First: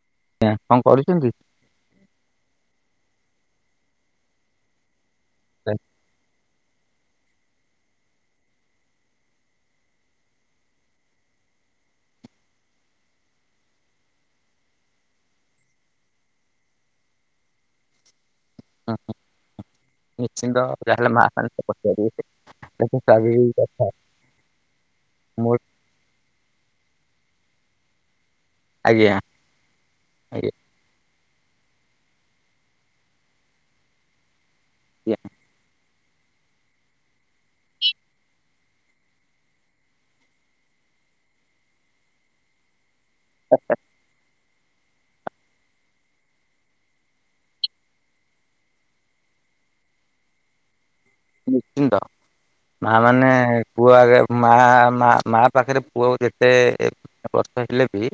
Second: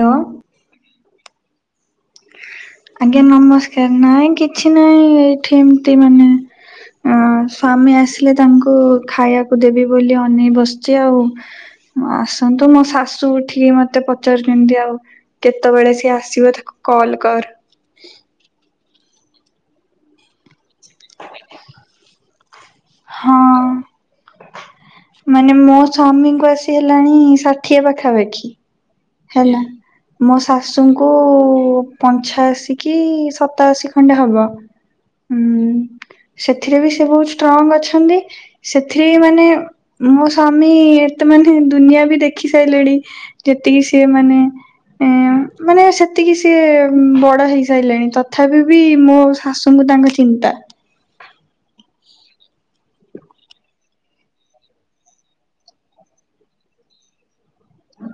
Hello. ଆଜ୍ଞା କଣ କରୁଛନ୍ତି? ଆଜ୍ଞା ନମସ୍କାର ନାଇଁ କିଛି ନାଇଁ ଏଇଠି ଏମତି ମାନେ ଅ ସ୍ଵାମୀ ଆସିଲେ ତାଙ୍କୁ ଖାଇବାକୁ ଦେବି ବୋଲି ଅନେଇ ବସିଛି ଆଉ। ଆସନ୍ତୁ ମୋ ଶାଶୁ ଉଠିକି ମତେ ପଚାରୁଛନ୍ତି ଆଉ କେତେବେଳେ ସିଏ ଆସିବ ତାକୁ କଲ୍ କର। ହଁ ହଁ ନିଶ୍ଚିନ୍ତ ଯାହାହେଲେ ମା ପଚାରିବେ। ଏ ତ ହଁ ସ୍ଵାଭାବିକ କଥା। ମାନେ ମୋ ସ୍ଵାମୀଙ୍କୁ ଆସି ହେଲାଣି ଷାଠିଏ ପାଖାପାଖି। ଆଜ୍ଞା ହେଲା, ମୋ ଶା ଆଜ୍ଞା ଶାଶୁଙ୍କୁ ପଞ୍ଚାଅଶୀ କି ସତାଅଶୀ ଖଣ୍ଡେ ହବ। ଆଜ୍ଞା ହୁଁ ସେଥିରେ ବି ସେ ବହୁତ ଷ୍ଟ୍ରଙ୍ଗ ଅଛନ୍ତି। ସେଥିରେ ମାନେ ମୋ ସ୍ଵାମୀ ଏତେ ମାନେ ଦୁନିଆ ବି ଦେଖି ସାରିଲେଣି। ଏତିକି ସେ ମାନେ ଏ [inaudible] ମାନେ ସେତିକି ସିଏ ବଡ ହେଇସାରିଲେଣି ତଥାପି ବି ମୋ ଶାଶୁଙ୍କୁ ତାଙ୍କ ଚିନ୍ତା। ନିଶ୍ଚିନ୍ତ। ମା ମାନେ ପୁଅ ଆଗେ ମା ମା ମା ପାଖରେ ପୁଅ ଯେତେ ବର୍ଷ ହେଲେ ବି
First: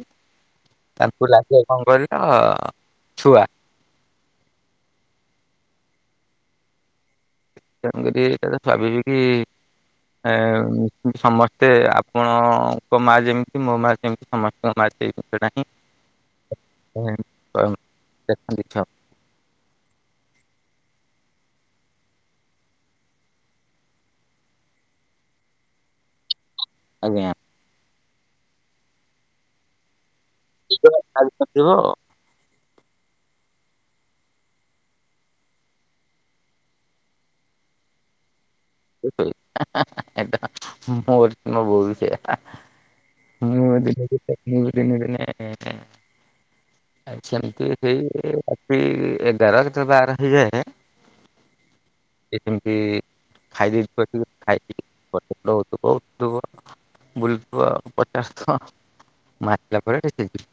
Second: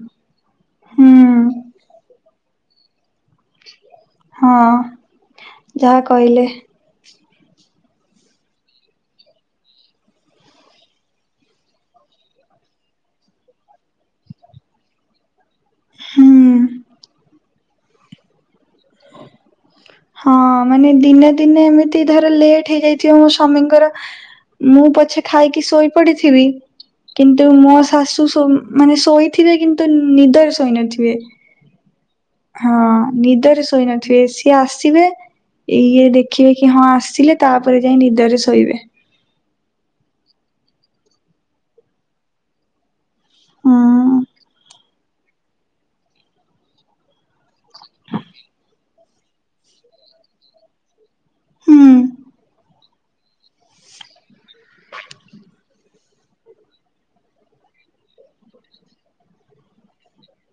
ହୁଁ ତାଙ୍କୁ ଲାଗିବ କଣ କହିଲ ଛୁଆ। ହଁ ଯାହା କହିଲେ। [unintelligible] କି? ଏ ସମସ୍ତେ ଆପଣଙ୍କ ମା ଯେମିତି ମୋ ମା ସେମିତି। ହୁଁ। ସମସ୍ତଙ୍କୁ। [unintelligible] [inaudible] ହଁ ମାନେ ଦିନେ ଦିନେ ଏମିତି ଧର ଲେଟ୍ ହେଇଯାଇଥିବ ମୋ ସ୍ୱାମୀଙ୍କର। ମୁଁ ପଛେ ଖାଇକି ଶୋଇ ପଡିଥିବି। ଆଜ୍ଞା କିନ୍ତୁ ମୋ ଶାଶୁ ସୋ ମାନେ ଶୋଇଥିବେ କିନ୍ତୁ ନିଦ [unintelligible] ଆଉ। ହଁ ନିଦରେ ଶୋଇ ନଥିବେ ସିଏ ଆସିବେ ଇଏ ଦେଖିବେ କି ହଁ ଆସିଲେ ତାପରେ ଯାଇ ନିଦରେ ଶୋଇବେ। [unintelligible] ମୋର ମୋ ବୋଉ ବି ସେୟା। ମୁଁ ଦିନେ ହଁ ଦିନେ ମୁ ବି ଦିନେ ଦିନେ ଆ ସେମିତି ସେଇ ରାତି ଏଗାର କେତେ ବାର ହେଇଯାଏ। ହୁଁ ଏ ଯେମିତି [unintelligible] ବୁଲୁଥିବ ପଚାସ ଥର। [unintelligible]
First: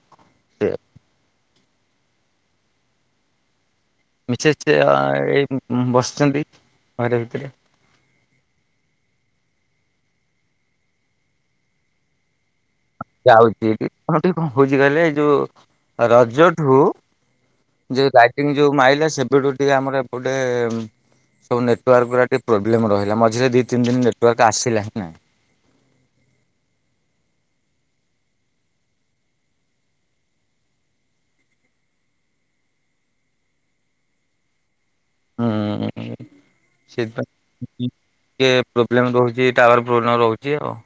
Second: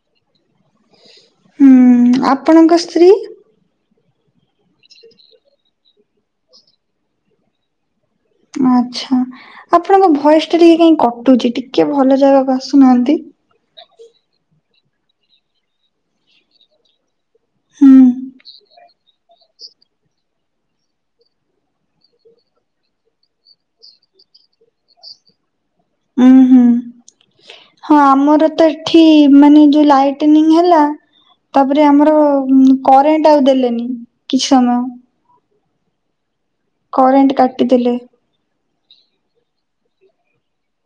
ହୁଁ, ଆପଣଙ୍କ ସ୍ତ୍ରୀ? ମିଛଛେ ଏଇ ବସିଛନ୍ତି ଘରେ ଭିତରେ। ଆଚ୍ଛା ଆପଣଙ୍କ ଭଏସ ଟା ଟିକେ କାହିଁ କଟୁଛି ଟିକେ ଭଲ ଜାଗାକୁ ଆସୁନାହାନ୍ତି। ଯାଉଛି କଣ ଟିକେ କଣ କଉଛି କହିଲେ ଯୋଉ ରଜଠୁ ହୁଁ ଯୋଉ ଗାଇଟି ଯୋଉ ମାଇଲେ ସେ ବିଠୁ ଟିକେ ଆମର ଏପଟେ ଗୋଟେ ସବୁ ନେଟୱାର୍କ ଗୁରା ଟିକେ ପ୍ରୋବ୍ଲେମ ରହିଲା ମଝିରେ ଦି ତିନି ଦିନ ନେଟୱାର୍କ ଆସିଲା ହିଁ ନାହିଁ। ଉଁ ହୁଁ। ହଁ ଆମର ତ ଏଠି ମାନେ ଯୋଉ ଲାଇଟନିଂ ହେଲା। ତାପରେ ଆମର କରେଣ୍ଟ ଆଉ ଦେଲେନି କିଛି ସମୟ। ହୁଁ ସେଇପା। କରେଣ୍ଟ କାଟିଦେଲେ ଟିକେ ପ୍ରୋବ୍ଲେମ ରହୁଛି ଟାୱାର ପ୍ରୋବ୍ଲେମ ରହୁଛି ଆଉ।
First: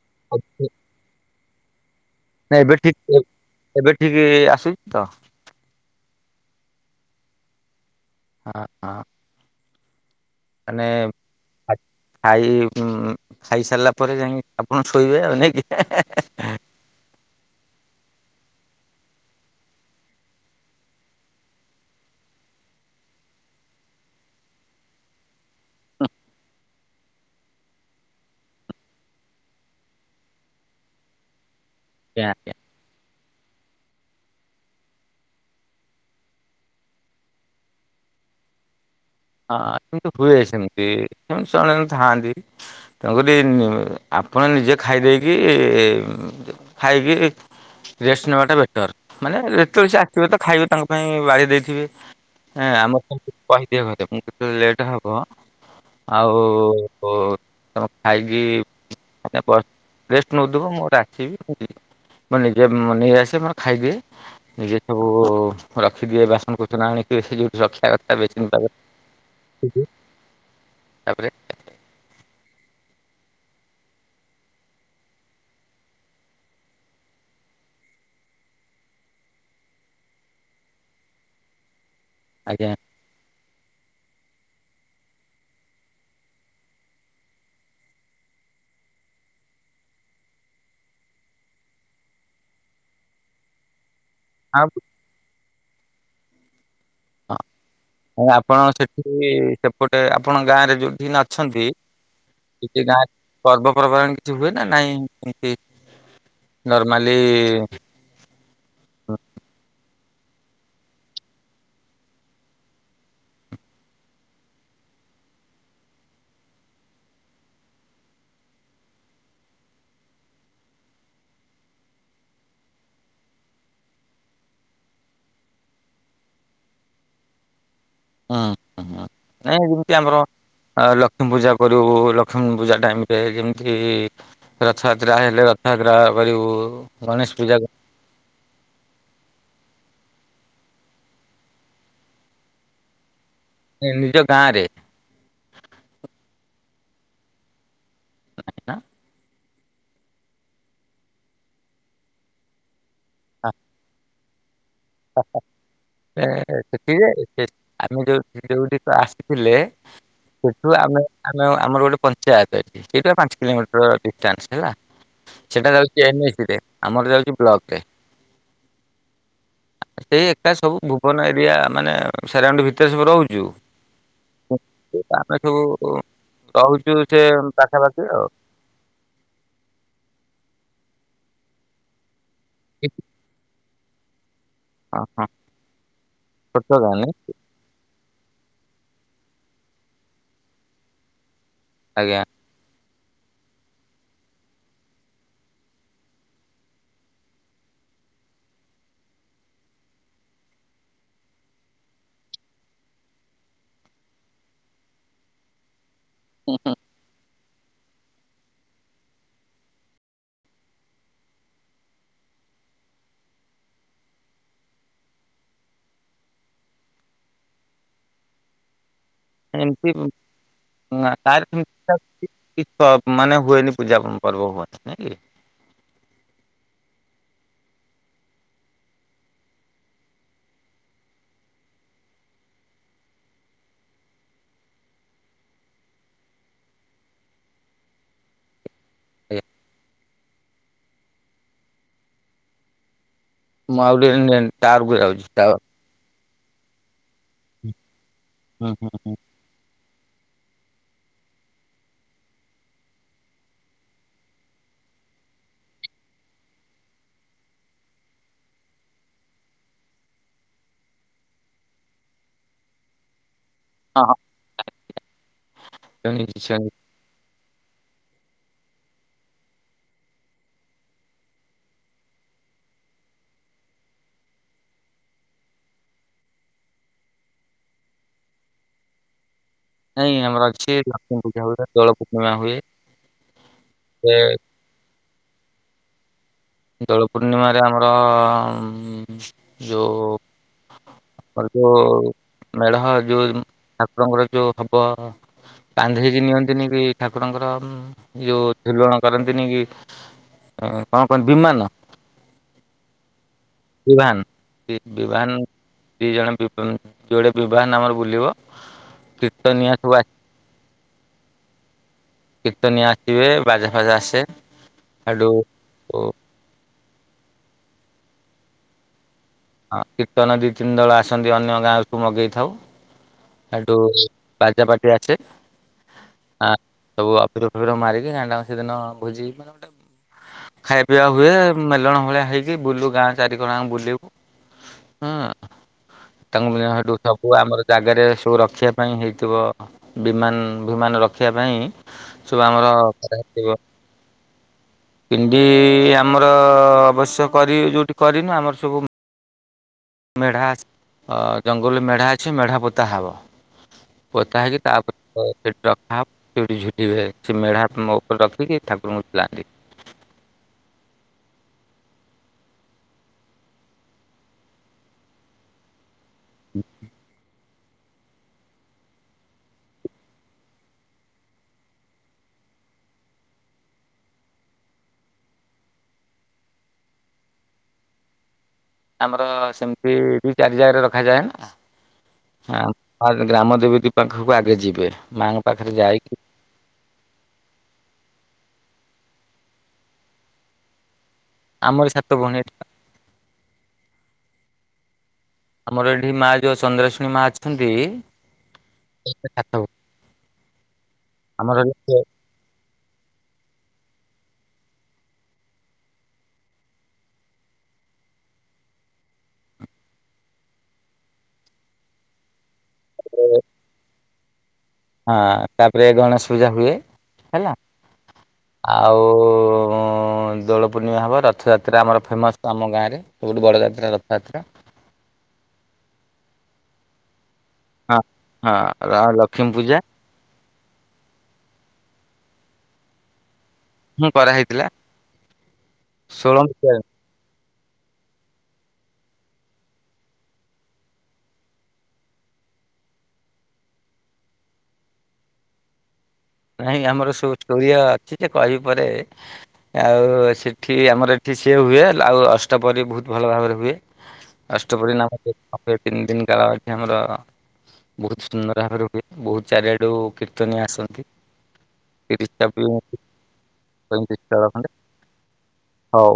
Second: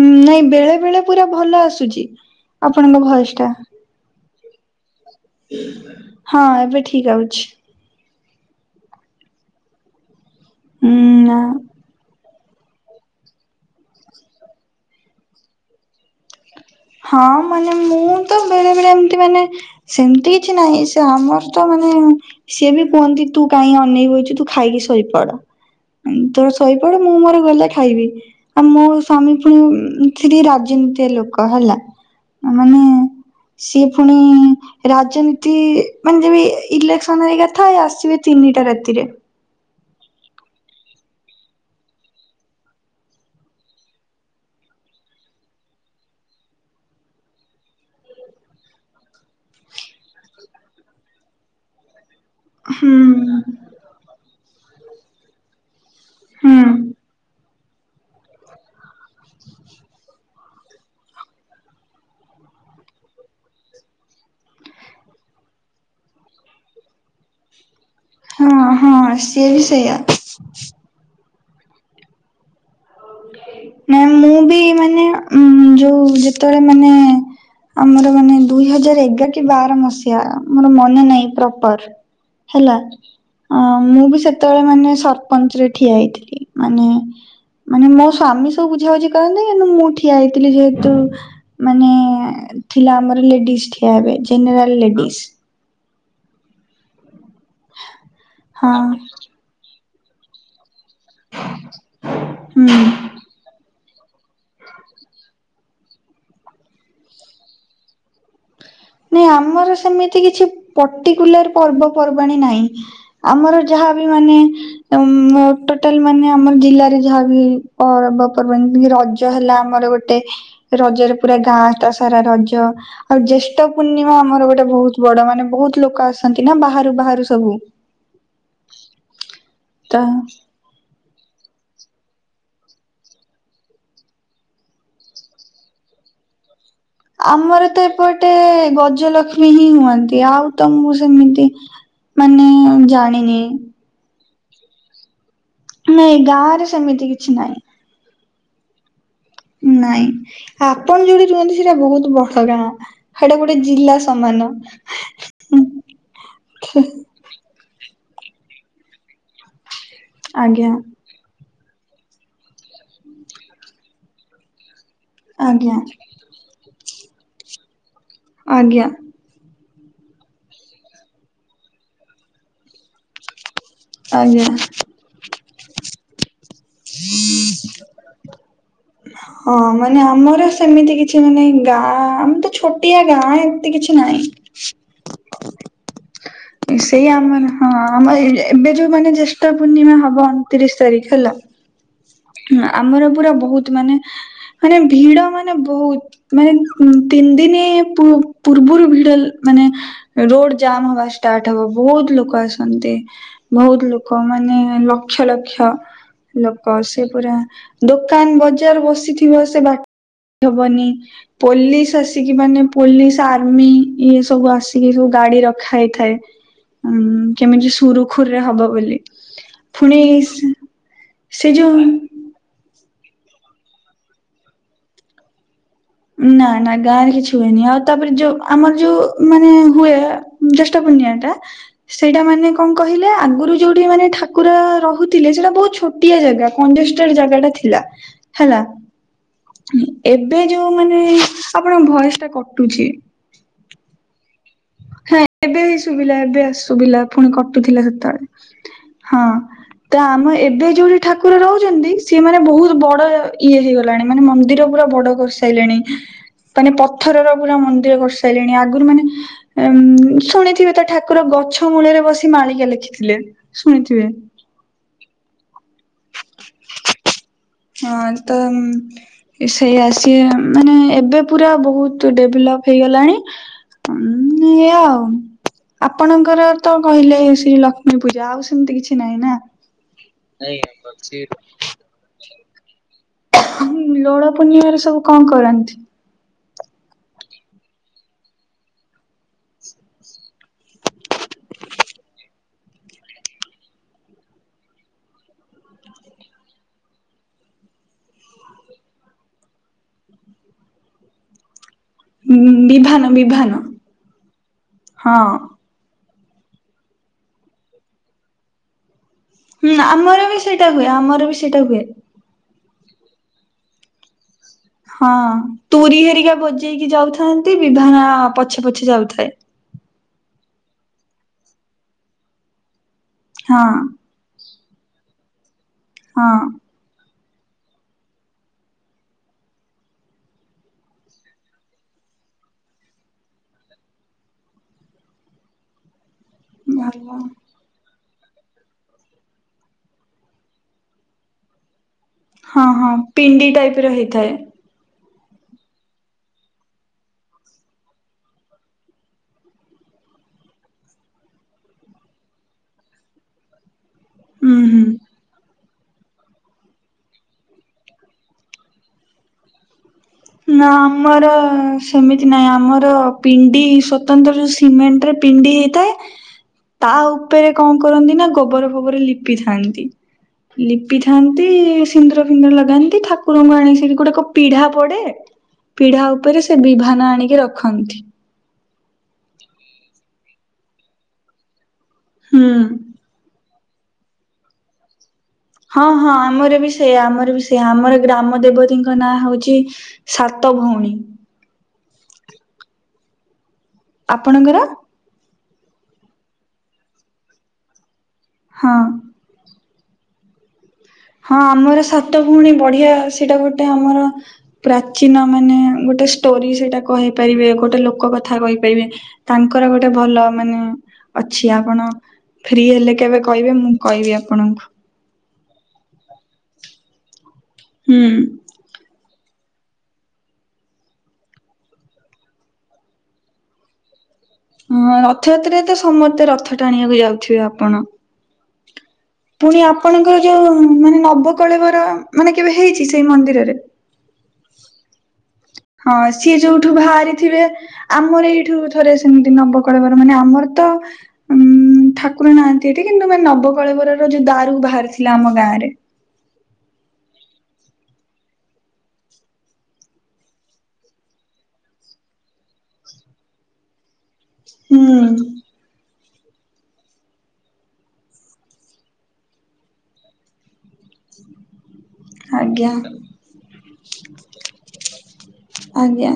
ହଁ ନାଇଁ ବେଳେ ବେଳେ ପୁରା ଭଲ ଆସୁଛି। ନାଇଁ ଏବେ ଆପଣଙ୍କ ଠିକ ଭଏସ ଟା ଏବେ ଠିକ ଆସୁଚି ତ। ହଁ, ଏବେ ଠିକ୍ ଆଉଚି। ହଁ ହଁ ମାନେ ହୁଁ ଆ ଖାଇ ଖାଇସାରିଲା ପରେ ଯାଇକି ଆପଣ ଶୋଇବେ ନାଇକି। ହଁ ମାନେ ମୁଁ ତ ବେଳେ ବେଳେ ଏମ୍ତି ମାନେ ସେମ୍ତି କିଛି ନାହିଁ ସେ ଆମର ତ ମାନେ ସିଏ ବି କୁହନ୍ତି ତୁ କାଇଁ ଅନେଇକି ବଇଚୁ ତୁ ଖାଇକି ଶୋଇପଡ଼। ତୋର ଶୋଇପଡ ମୁଁ ମୋର ଗଲେ ଖାଇବି। ଆଉ ମୋ ସ୍ଵାମୀ ପୁଣି ରାଜନୀତିଆ ଲୋକ ହେଲା। ମାନେ [unintelligible] ସିଏ ଫୁଣି ରାଜନୀତି ମାନେ ଯେମି ଇଲେକ୍ସନ ହେରିକା ଥାଏ ଆସିବେ ତିନିଟା ରାତିରେ। ହଁ, କିନ୍ତୁ ହୁଏ ସେମ୍ତି କେମତି ସେମାନେ ଥାଆନ୍ତି। ତେଣୁ କରି ଆପଣ ନିଜେ ଖାଇଦେଇକି ଖାଇକି ରେଷ୍ଟ୍ ନେବାଟା ବେଟର୍। ମାନେ ଯେତେବେଳେ ସେ ଆସିବେ ତ ଖାଇବେ ତାଙ୍କ ପାଇଁ ବାଢି ଦେଇଥିବେ ହୁଁ ଆମର କହିଦିଏ ଘ କେବେ ଲେଟ୍ ହବ ଆଉ ହୁଁ ଓ ତମେ ଖାଇକି ମାନେ ବ ରେଷ୍ଟ ନଉଥିବୁ ମୁ ଡାକିବି। ମୁଁ ନିଜେ ମୋର ନେଇଆସେ ମୋର ଖାଇଦିଏ। ନିଜେ ସବୁ ରଖିଦିଏ ବାସନ କୁସନ ଆଣିକି ସେ ଯୋଉଠି ରଖିବା କ ହଁ ହଁ ସିଏ ବି ସେୟା। ତାପରେ ନାଇ ମୁଁ ବି ମାନେ ଉ ଯୋଉ ଯେତେବେଳେ ମାନେ ଆମର ମାନେ ଦୁଇ ହଜାର ଏଗାର କି ବାର ମସିହା ମୋର ମନେ ନାହିଁ ପ୍ରପର୍। ଆଜ୍ଞା ହେଲା ମୁଁ ବି ସେତେବେଳେ ମାନେ ସରପଞ୍ଚ ରେ ଠିଆ ହେଇଥିଲି ମାନେ ମାନେ ମୋ ସ୍ୱାମୀ ସବୁ ବୁଝାବୁଝି କରନ୍ତି କିନ୍ତୁ ମୁଁ ଠିଆ ହେଇଥିଲି ଯେହେତୁ ମାନେ ଥିଲା ଆମର ଲେଡିସ୍ ଠିଆ ଏବେ ଜେନେରାଲ୍ ଲେଡିସ୍। ହଁ ଆପଣଙ୍କ ସେଠି ସେପଟେ ଆପଣ ଗାଁରେ ଯୋ ଅଛନ୍ତି ହୁଁ ନିଜ ଗାଁରେ ପର୍ବପର୍ବାଣି କିଛି ହୁଏ ନା ନାଇଁ ଏମ୍ତି ନର୍ମାଲି ନାଇଁ ଆମର ସେମିତି କିଛି ପଟିକୁଲାର୍ ପର୍ବପର୍ବାଣୀ ନାହିଁ। ଆମର ଯାହାବି ମାନେ ଟୋଟାଲ ମାନେ ଆମର ଜିଲ୍ଲାରେ ଝଡି ବିି ପର୍ବପର୍ବାଣି ଯେମିତି ରଜ ହେଲା ଆମର ଗୋ ଟେ ରଜରେ ପୁରା ଗାଁଟା ସାରା ରଜ ଆଉ ଜେସ୍ ଷ୍ଟ ପୂର୍ଣ୍ଣିମା ଆମର ଗୋଟେ ବହୁତ ବଡ ମାନେ ବହୁତ ଲୋକ ଆସନ୍ତି ନା ବାହାରୁ ବାହାରୁ ସବୁ। ହୁଁ, ହୁଁ ନାଇଁ ଯେମ୍ତି ତ ଆମର ଆ ଲକ୍ଷ୍ମୀ ପୂଜା କରିବୁ ଲକ୍ଷ୍ମୀ ପୂଜା ଟାଇମ ରେ ଯେମ୍ତି ରଥଯାତ୍ରା ହେଲେ ରଥଯାତ୍ରା କରିବୁ। ଗଣେଶ ପୂଜା ଆମର ତ ଏପଟେ ଗଜଲକ୍ଷ୍ମୀ ହିଁ ହୁଅନ୍ତି ଆଉ ତ ମୁଁ ସେମିତି ମାନେ ଜାଣିନି। ନାଇଁ ନିଜ ଗାଁ ରେ। ନାଇଁ ଗାଁ ରେ ସେମିତି କିଛି ନାଇଁ। [unintelligible] ନାଇଁ ଆପଣ ଯୋଉଠି ରୁହନ୍ତି ସେଇଟା ବହୁତ ବଡ ଗାଁ ସେଇଟା ଗୋଟେ ଜିଲ୍ଲା ସମାନ। [unintelligible] ଆସ୍ଥିଲେ। ଆଜ୍ଞା ସେଠୁ ଆମେ ଆମର ଗୋଟେ ପଞ୍ଚାୟତ ଏଇଠୁ ପାଞ୍ଚ କିଲୋମିଟର ଡିଷ୍ଟାନ୍ସ ହେଲା। ସେଟା ଆଜ୍ଞା ଯାଉଛି ଏନ୍ ଏ ସି ରେ ଆମର ଯାଉଛି ବ୍ଲକ ରେ। ଆଜ୍ଞା। ସେଇ ଏକା ସବୁ ଭୁବନ ଏରିଆ ମାନେ ସେରାଉଣ୍ଡ ଭିତରେ ସବୁ ରହୁଛୁ। ଆଜ୍ଞା। ଆମେ ସବୁ ରହୁଛୁ ସେ ପାଖାପାଖି ଆଉ। ହଁ ମାନେ ଆମର ସେମିତି କିଛି ମାନେ ଗାଁ ଆମେ ତ ଛୋଟିଆ ଗାଁ ତି କିଛି ନାଇଁ। ଓ ହୋ। ସେଇ ଆମ ର। ହଁ ଆମ ଏବେ ଯୋଉ ମାନେ ଜ୍ୟେଷ୍ଠ ପୂର୍ଣ୍ଣିମା ହବ ଅଣତିରିଶ ତାରିଖ ହେଲା। ଆଜ୍ଞା। ଆମର ପୁରା ବହୁତ ମାନେ, ମାନେ ଭିଡ ମାନେ ବହୁତ। ମାନେ ତିନି ଦିନି ପୂ ପୂର୍ବୁରୁ ଭିଡ ମାନେ ରୋଡ ଜାମ୍ ହବା ଷ୍ଟାର୍ଟ ହବ, ବହୁତ ଲୋକ ଆସନ୍ତି। ବହୁତ ଲୋକ ମାନେ ଲକ୍ଷ ଲକ୍ଷ କ ସେ ପୁରା ଦୋକାନ ବଜାର ବସିଥିବ ସେ ବା ହବନି। ପୋଲିସ ଆସିକି ମାନେ ପୋଲିସ, ଆର୍ମି, ଇଏ ସବୁ ଆସିକି ସବୁ ଗାଡି ରଖା ହେଇଥାଏ। ଉଁ କେମିତି ସୁରୁଖୁରୁରେ ହବ ବୋଲି, ପୁଣି ନା ସେ ତାର ଯୋଉ [unintelligible] ମାନେ ହୁଏନି ପୂଜା ପର୍ବ ହୁଅନ୍ତି ନାଇଁ କେଇ। ନା ନା ଗାଁ ରେ କିଛି ହୁଏନି, ଆଉ ତାପରେ ଯୋଉ ଆମର ଯୋଉ ମାନେ ହୁଏ ଜ୍ୟେଷ୍ଠ ପୁର୍ଣ୍ଣିମା ଟା ସେଇଟା ମାନେ କଣ କହିଲେ ଆଗରୁ ଯୋଉଠି ମାନେ ଠାକୁର ରହୁଥିଲେ ସେଇଟା ବହୁତ ଛୋ ଟିଆ ଜାଗା କଣ୍ଡେଷ୍ଟେଡ ଜାଗା ଟା ଥିଲା, ହେଲା। ଆଜ୍ଞା। ଏବେ ଯୋଉ ମାନେ ଆପଣଙ୍କ ଭଏସ ଟା କଟୁଛି। ମୁଁ ଆ [unintelligible] ହେଁ ଏବେ ହେଇ ଶୁଭିଲା, ଏବେ ଆସ ସୁଭିଲା ପୁଣି କଟୁଥିଲା ହୁଁ ସେତେବେଳେ ହୁଁ ହୁଁ ହଁ। ତ ଆମ ଏବେ ଯୋଉଠି ଠାକୁର ରହୁଛନ୍ତି, ସିଏ ମାନେ ବହୁତ ବଡ ଇଏ ହେଇଗଲାଣି ମାନେ ମନ୍ଦିର ପୁରା ବଡ। କରିସାଇଲେଣି ମାନେ ପଥରର ପୁରା ମନ୍ଦିର କରିସାଇଲେଣି ଆଗରୁ ମାନେ ଏମ୍ ଶୁଣିଥିବେ ତ ଠାକୁର ଗଛ ମୂଳରେ ବସି ମାଳିକା ଲେଖିଥିଲେ, ଶୁଣିଥିବେ? ସୁଣିଚି, ଶୁନିଚି। ହଁ ତ ସେଇଆ ସିଏ ମାନେ ଏବେ ପୁରା ବହୁତ ଡେଭଲପ ହେଇଗଲାଣି। ଉଁ ଏଇଆ ଆଉ। ଆପଣଙ୍କର ତ କହିଲେ ସେଇ ଲକ୍ଷ୍ମୀ ପୂଜା ଆଉ ସେମିତି କିଛି ନାହିଁ ନା? ନାଇଁ ଆମର ଅଛି ଲକ୍ଷ୍ମୀ ପୂଜା ହୁଏ, ଦୋଳ ପୂର୍ଣ୍ଣିମା ହୁଏ। ହୁଁ ଏ ଦୋଳ ପୂର୍ଣ୍ଣିମାରେ ସବୁ କଣ କରନ୍ତି? ଦୋଳ ପୂର୍ଣ୍ଣିମାରେ ଆମର ଯୋଉ ଅ ଯୋ ମାଡମ ଅ ଯୋଉ ଠାକୁରଙ୍କର ଯୋଉ ହବ କାନ୍ଧେଇକି ନିଅନ୍ତିନି କି ଠାକୁରଙ୍କର ଯୋଉ ଝୁଲଣ କରନ୍ତିନି କି? କଣ କହ ବିମାନ। ଉଁ ଉଁ ବିଭାନ, ବିଭାନ। ବିଭାନ, ହଁ। ବିବାନ। ଦି ଜଣ ବିବା ଯୋଡେ ବିଭାନ ଆମର ବୁଲିବ। ହୁଁ କୀର୍ତ୍ତନିଆ ସବୁ ଆସି ଆମର ବି ସେଇଟା ହୁଏ, ଆମର ବି ସେଇଟା ହୁଏ। କୀର୍ତ୍ତନିଆ ଆସିବେ, ବାଜା ଫାଜା ଆସେ। ହଁ ହେଠୁ ଓ ତୁରି ହେରିକା ବଜେଇକି ଯାଉଥାନ୍ତି, ବିଭାନ ପଛେ ପଛେ ଯାଉଥାଏ। ହଁ କୀର୍ତନ ଦି, ତିନି ଦଳ ଆସନ୍ତି ଅନ୍ୟ ଗାଁ ରୁ ମଗେଇଥାଉ। ହଁ ହେଟୁ ବାଜାପାଟି ଆସେ। ହଁ। ଆ ସବୁ ଅଭିର ଫଭିର ମାରିକି ଗାଁ ଟା ଯାଙ୍କ ସେଦିନ ଭୋଜି ମାନେ ଗୋଟେ ଖାଇଆ ପିଇବା ହୁଏ ମେଲଣ ଭଳିଆ ହେଇକି ବୁଲୁ ଗାଁ ଚାରି କର ଯାଙ୍କ ବୁଲିବୁ। ହୁଁ ତାଙ୍କୁ [unintelligible] ଭଲ ସବୁ ଆମର ଜାଗାରେ ସବୁ ରଖିଆ ପାଇଁ ହେଇଥିବ ବିମାନ୍ ବିମାନ ରଖିଆ ପାଇଁ ସବୁ ହଁ ଆମର ହଁ କରା ପିଣ୍ଡି ହେଇଥିବ। ଟାଇପ ର ହେଇଥାଏ। ପିଣ୍ଡି ଆମର ଅବଶ୍ୟ କରି ଯୋଉଠି କରିନୁ ଆମର ସବୁ ମେଢା ଅସ୍ ଜଙ୍ଗଲରୁ ମେଢା ଅଛି ମେଢା ପୋତା ହବ। ପୋତା ହୁଁ ହେଇକି ହୁଁ। ତାପରେ ତ ସେଠୁ ରଖା ହବ ସେଇଠି ଝୁଲିବେ ସେ ମେଢା ମୋ ଉପରେ ରଖିକି ଠାକୁରଙ୍କୁ ଝୁଲାନ୍ତି। ନା ଆମର ସେମିତି ନାହିଁ ଆମର ପିଣ୍ଡି ସ୍ଵତନ୍ତ୍ର ଯୋଉ ସି ସିମେଣ୍ଟରେ ପିଣ୍ଡି ହେଇଥାଏ ତା ଉ ଉପରେ କଣ କରନ୍ତି ନା ଗୋବର ଫୋବର ଲିପିଥାନ୍ତି। ଲିପି ଥାନ୍ତି ସିନ୍ଦୁର ଫିନ୍ଦୁର ଲଗାନ୍ତି ଠାକୁରଙ୍କୁ ଆଣି ସେଠି ଗୋଟେ କ ପିଢା ପଡେ। ପିଢା ଉପରେ ସେ ବିଭାନ ଆଣିକି ରଖନ୍ତି। ଆମର ସେମତି ବି ଚାରି ଜାଗାରେ ରଖାଯାଏ ନା ଆ। ହୁଁ। ଫାଷ୍ଟ ଗ୍ରାମ ଦେବତୀ ପାଖକୁ ଆଗେ ଯିବେ ମାଆଙ୍କ ପାଖରେ ହଁ ହଁ ଯାଇକି ଆମର ବି ସି ସେଇଆ ଆମର ବି ସେଇଆ ଆମର ଗ୍ରାମ ଦେବତୀଙ୍କ ନାଁ ହୋଉଚି ସାତ ଭୋଉଣୀ। ଆମର ସାତ ଭଉଣୀ ଏଠି ନା ଆପଣଙ୍କର? ଆମର ଏଠି ମା ଯୋଉ ଚନ୍ଦ୍ରାଶୁଣୀ ମା ଅଛନ୍ତି ହଁ। [unintelligible] ହଁ ଆମର ସାତ ଭୋଉଣୀ ବଢିଆ ସେଇଟା ଗୋଟେ ଆମର ପ୍ରାଚୀନ ମାନେ ଗୋଟେ ଷ୍ଟୋରି ସେଇଟା କହିପାରିବେ ଗୋଟେ ଲୋକ କଥା କହିପାରିବେ। ତାଙ୍କର ଗୋଟେ ଭଲ ମାନେ ଅଛି ଆପଣ ଫ୍ରି ହେଲେ କେବେ କହିବେ ମୁଁ କହିବି ଆପଣଙ୍କୁ। ହଁ ତାପରେ ଗଣେଶ ପୂଜା ହୁଏ ହେଲା। ହୁଁ। ଆଉ ହୁଁ ଦୋଳପୂର୍ଣ୍ଣିମା ହେବ ରଥଯାତ୍ରା ଆମର ଫେମସ୍ ଆମ ଗାଁରେ ସବୁଠୁ ବଡ଼ ଯାତ୍ରା ରଥଯାତ୍ରା। ହଁ ରଥଯାତ୍ରାରେ ତ ସମସ୍ତେ ରଥ ଟାଣିବାକୁ ଯାଉଥିବେ ଆପ ହଁ ହଁ ର ଲକ୍ଷ୍ମୀ ପୂଜା। ତାଙ୍କର ଯୋଉ ମାନେ ନବକଳେବର ମାନେ କେବେ ହେଇଚି ସେଇ ମନ୍ଦିରରେ? ହୁଁ କରାହେଇଥିଲା। ହଁ ସିଏ ଷୋଳ ଯୋଉଠୁ ବାହାରିଥିବେ ଆମର ଏଇଠୁ ଥରେ ସେମତି ନବକଳେବର ମାନେ ଆମର ତ ଉଁ ଠାକୁର ନାହାନ୍ତି ଏଠି କିନ୍ତୁ ମାନେ ନବକଳେବରର ଯୋଉ ଦାରୁ ବାହାରିଥିଲା ଆମ ଗାଁ ରେ। ନାଇଁ ଆମର ସବୁ ଷ୍ଟୋରିଆ ଅଛି ଯେ କହିବି ପରେ। ଆଉ ସେଠି ଆମର ଏଠି ସିଏ ହୁଏ ଆଉ ଅଷ୍ଟପହରି ବୋହୁତ ଭଲ ଭାବରେ ହୁଏ। ଅଷ୍ଟପ୍ରହରି ହୁଁ। ନାମ [unintelligible] ତିନ ଦିନ କାଳ ଏଠି ଆମର ବୋହୁତ ସୁନ୍ଦର ଭାବରେ ହୁଏ। ବୋହୁତ ଚାରିଆଡୁ କୀର୍ତ୍ତନୀଆ ଆସନ୍ତି। ତିରିଶଟା ବି ଆଜ୍ଞା ପଇଁତିରିଶଟା ଖଣ୍ଡେ ହଉ। ଆଜ୍ଞା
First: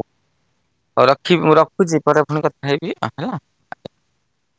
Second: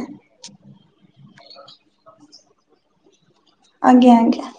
ହୋଉ ରଖିବି ମୁଁ ରଖୁଚି ପରେ ପୁଣି କଥା ହେବି ହେଲା। ଆଜ୍ଞା ଆଜ୍ଞା।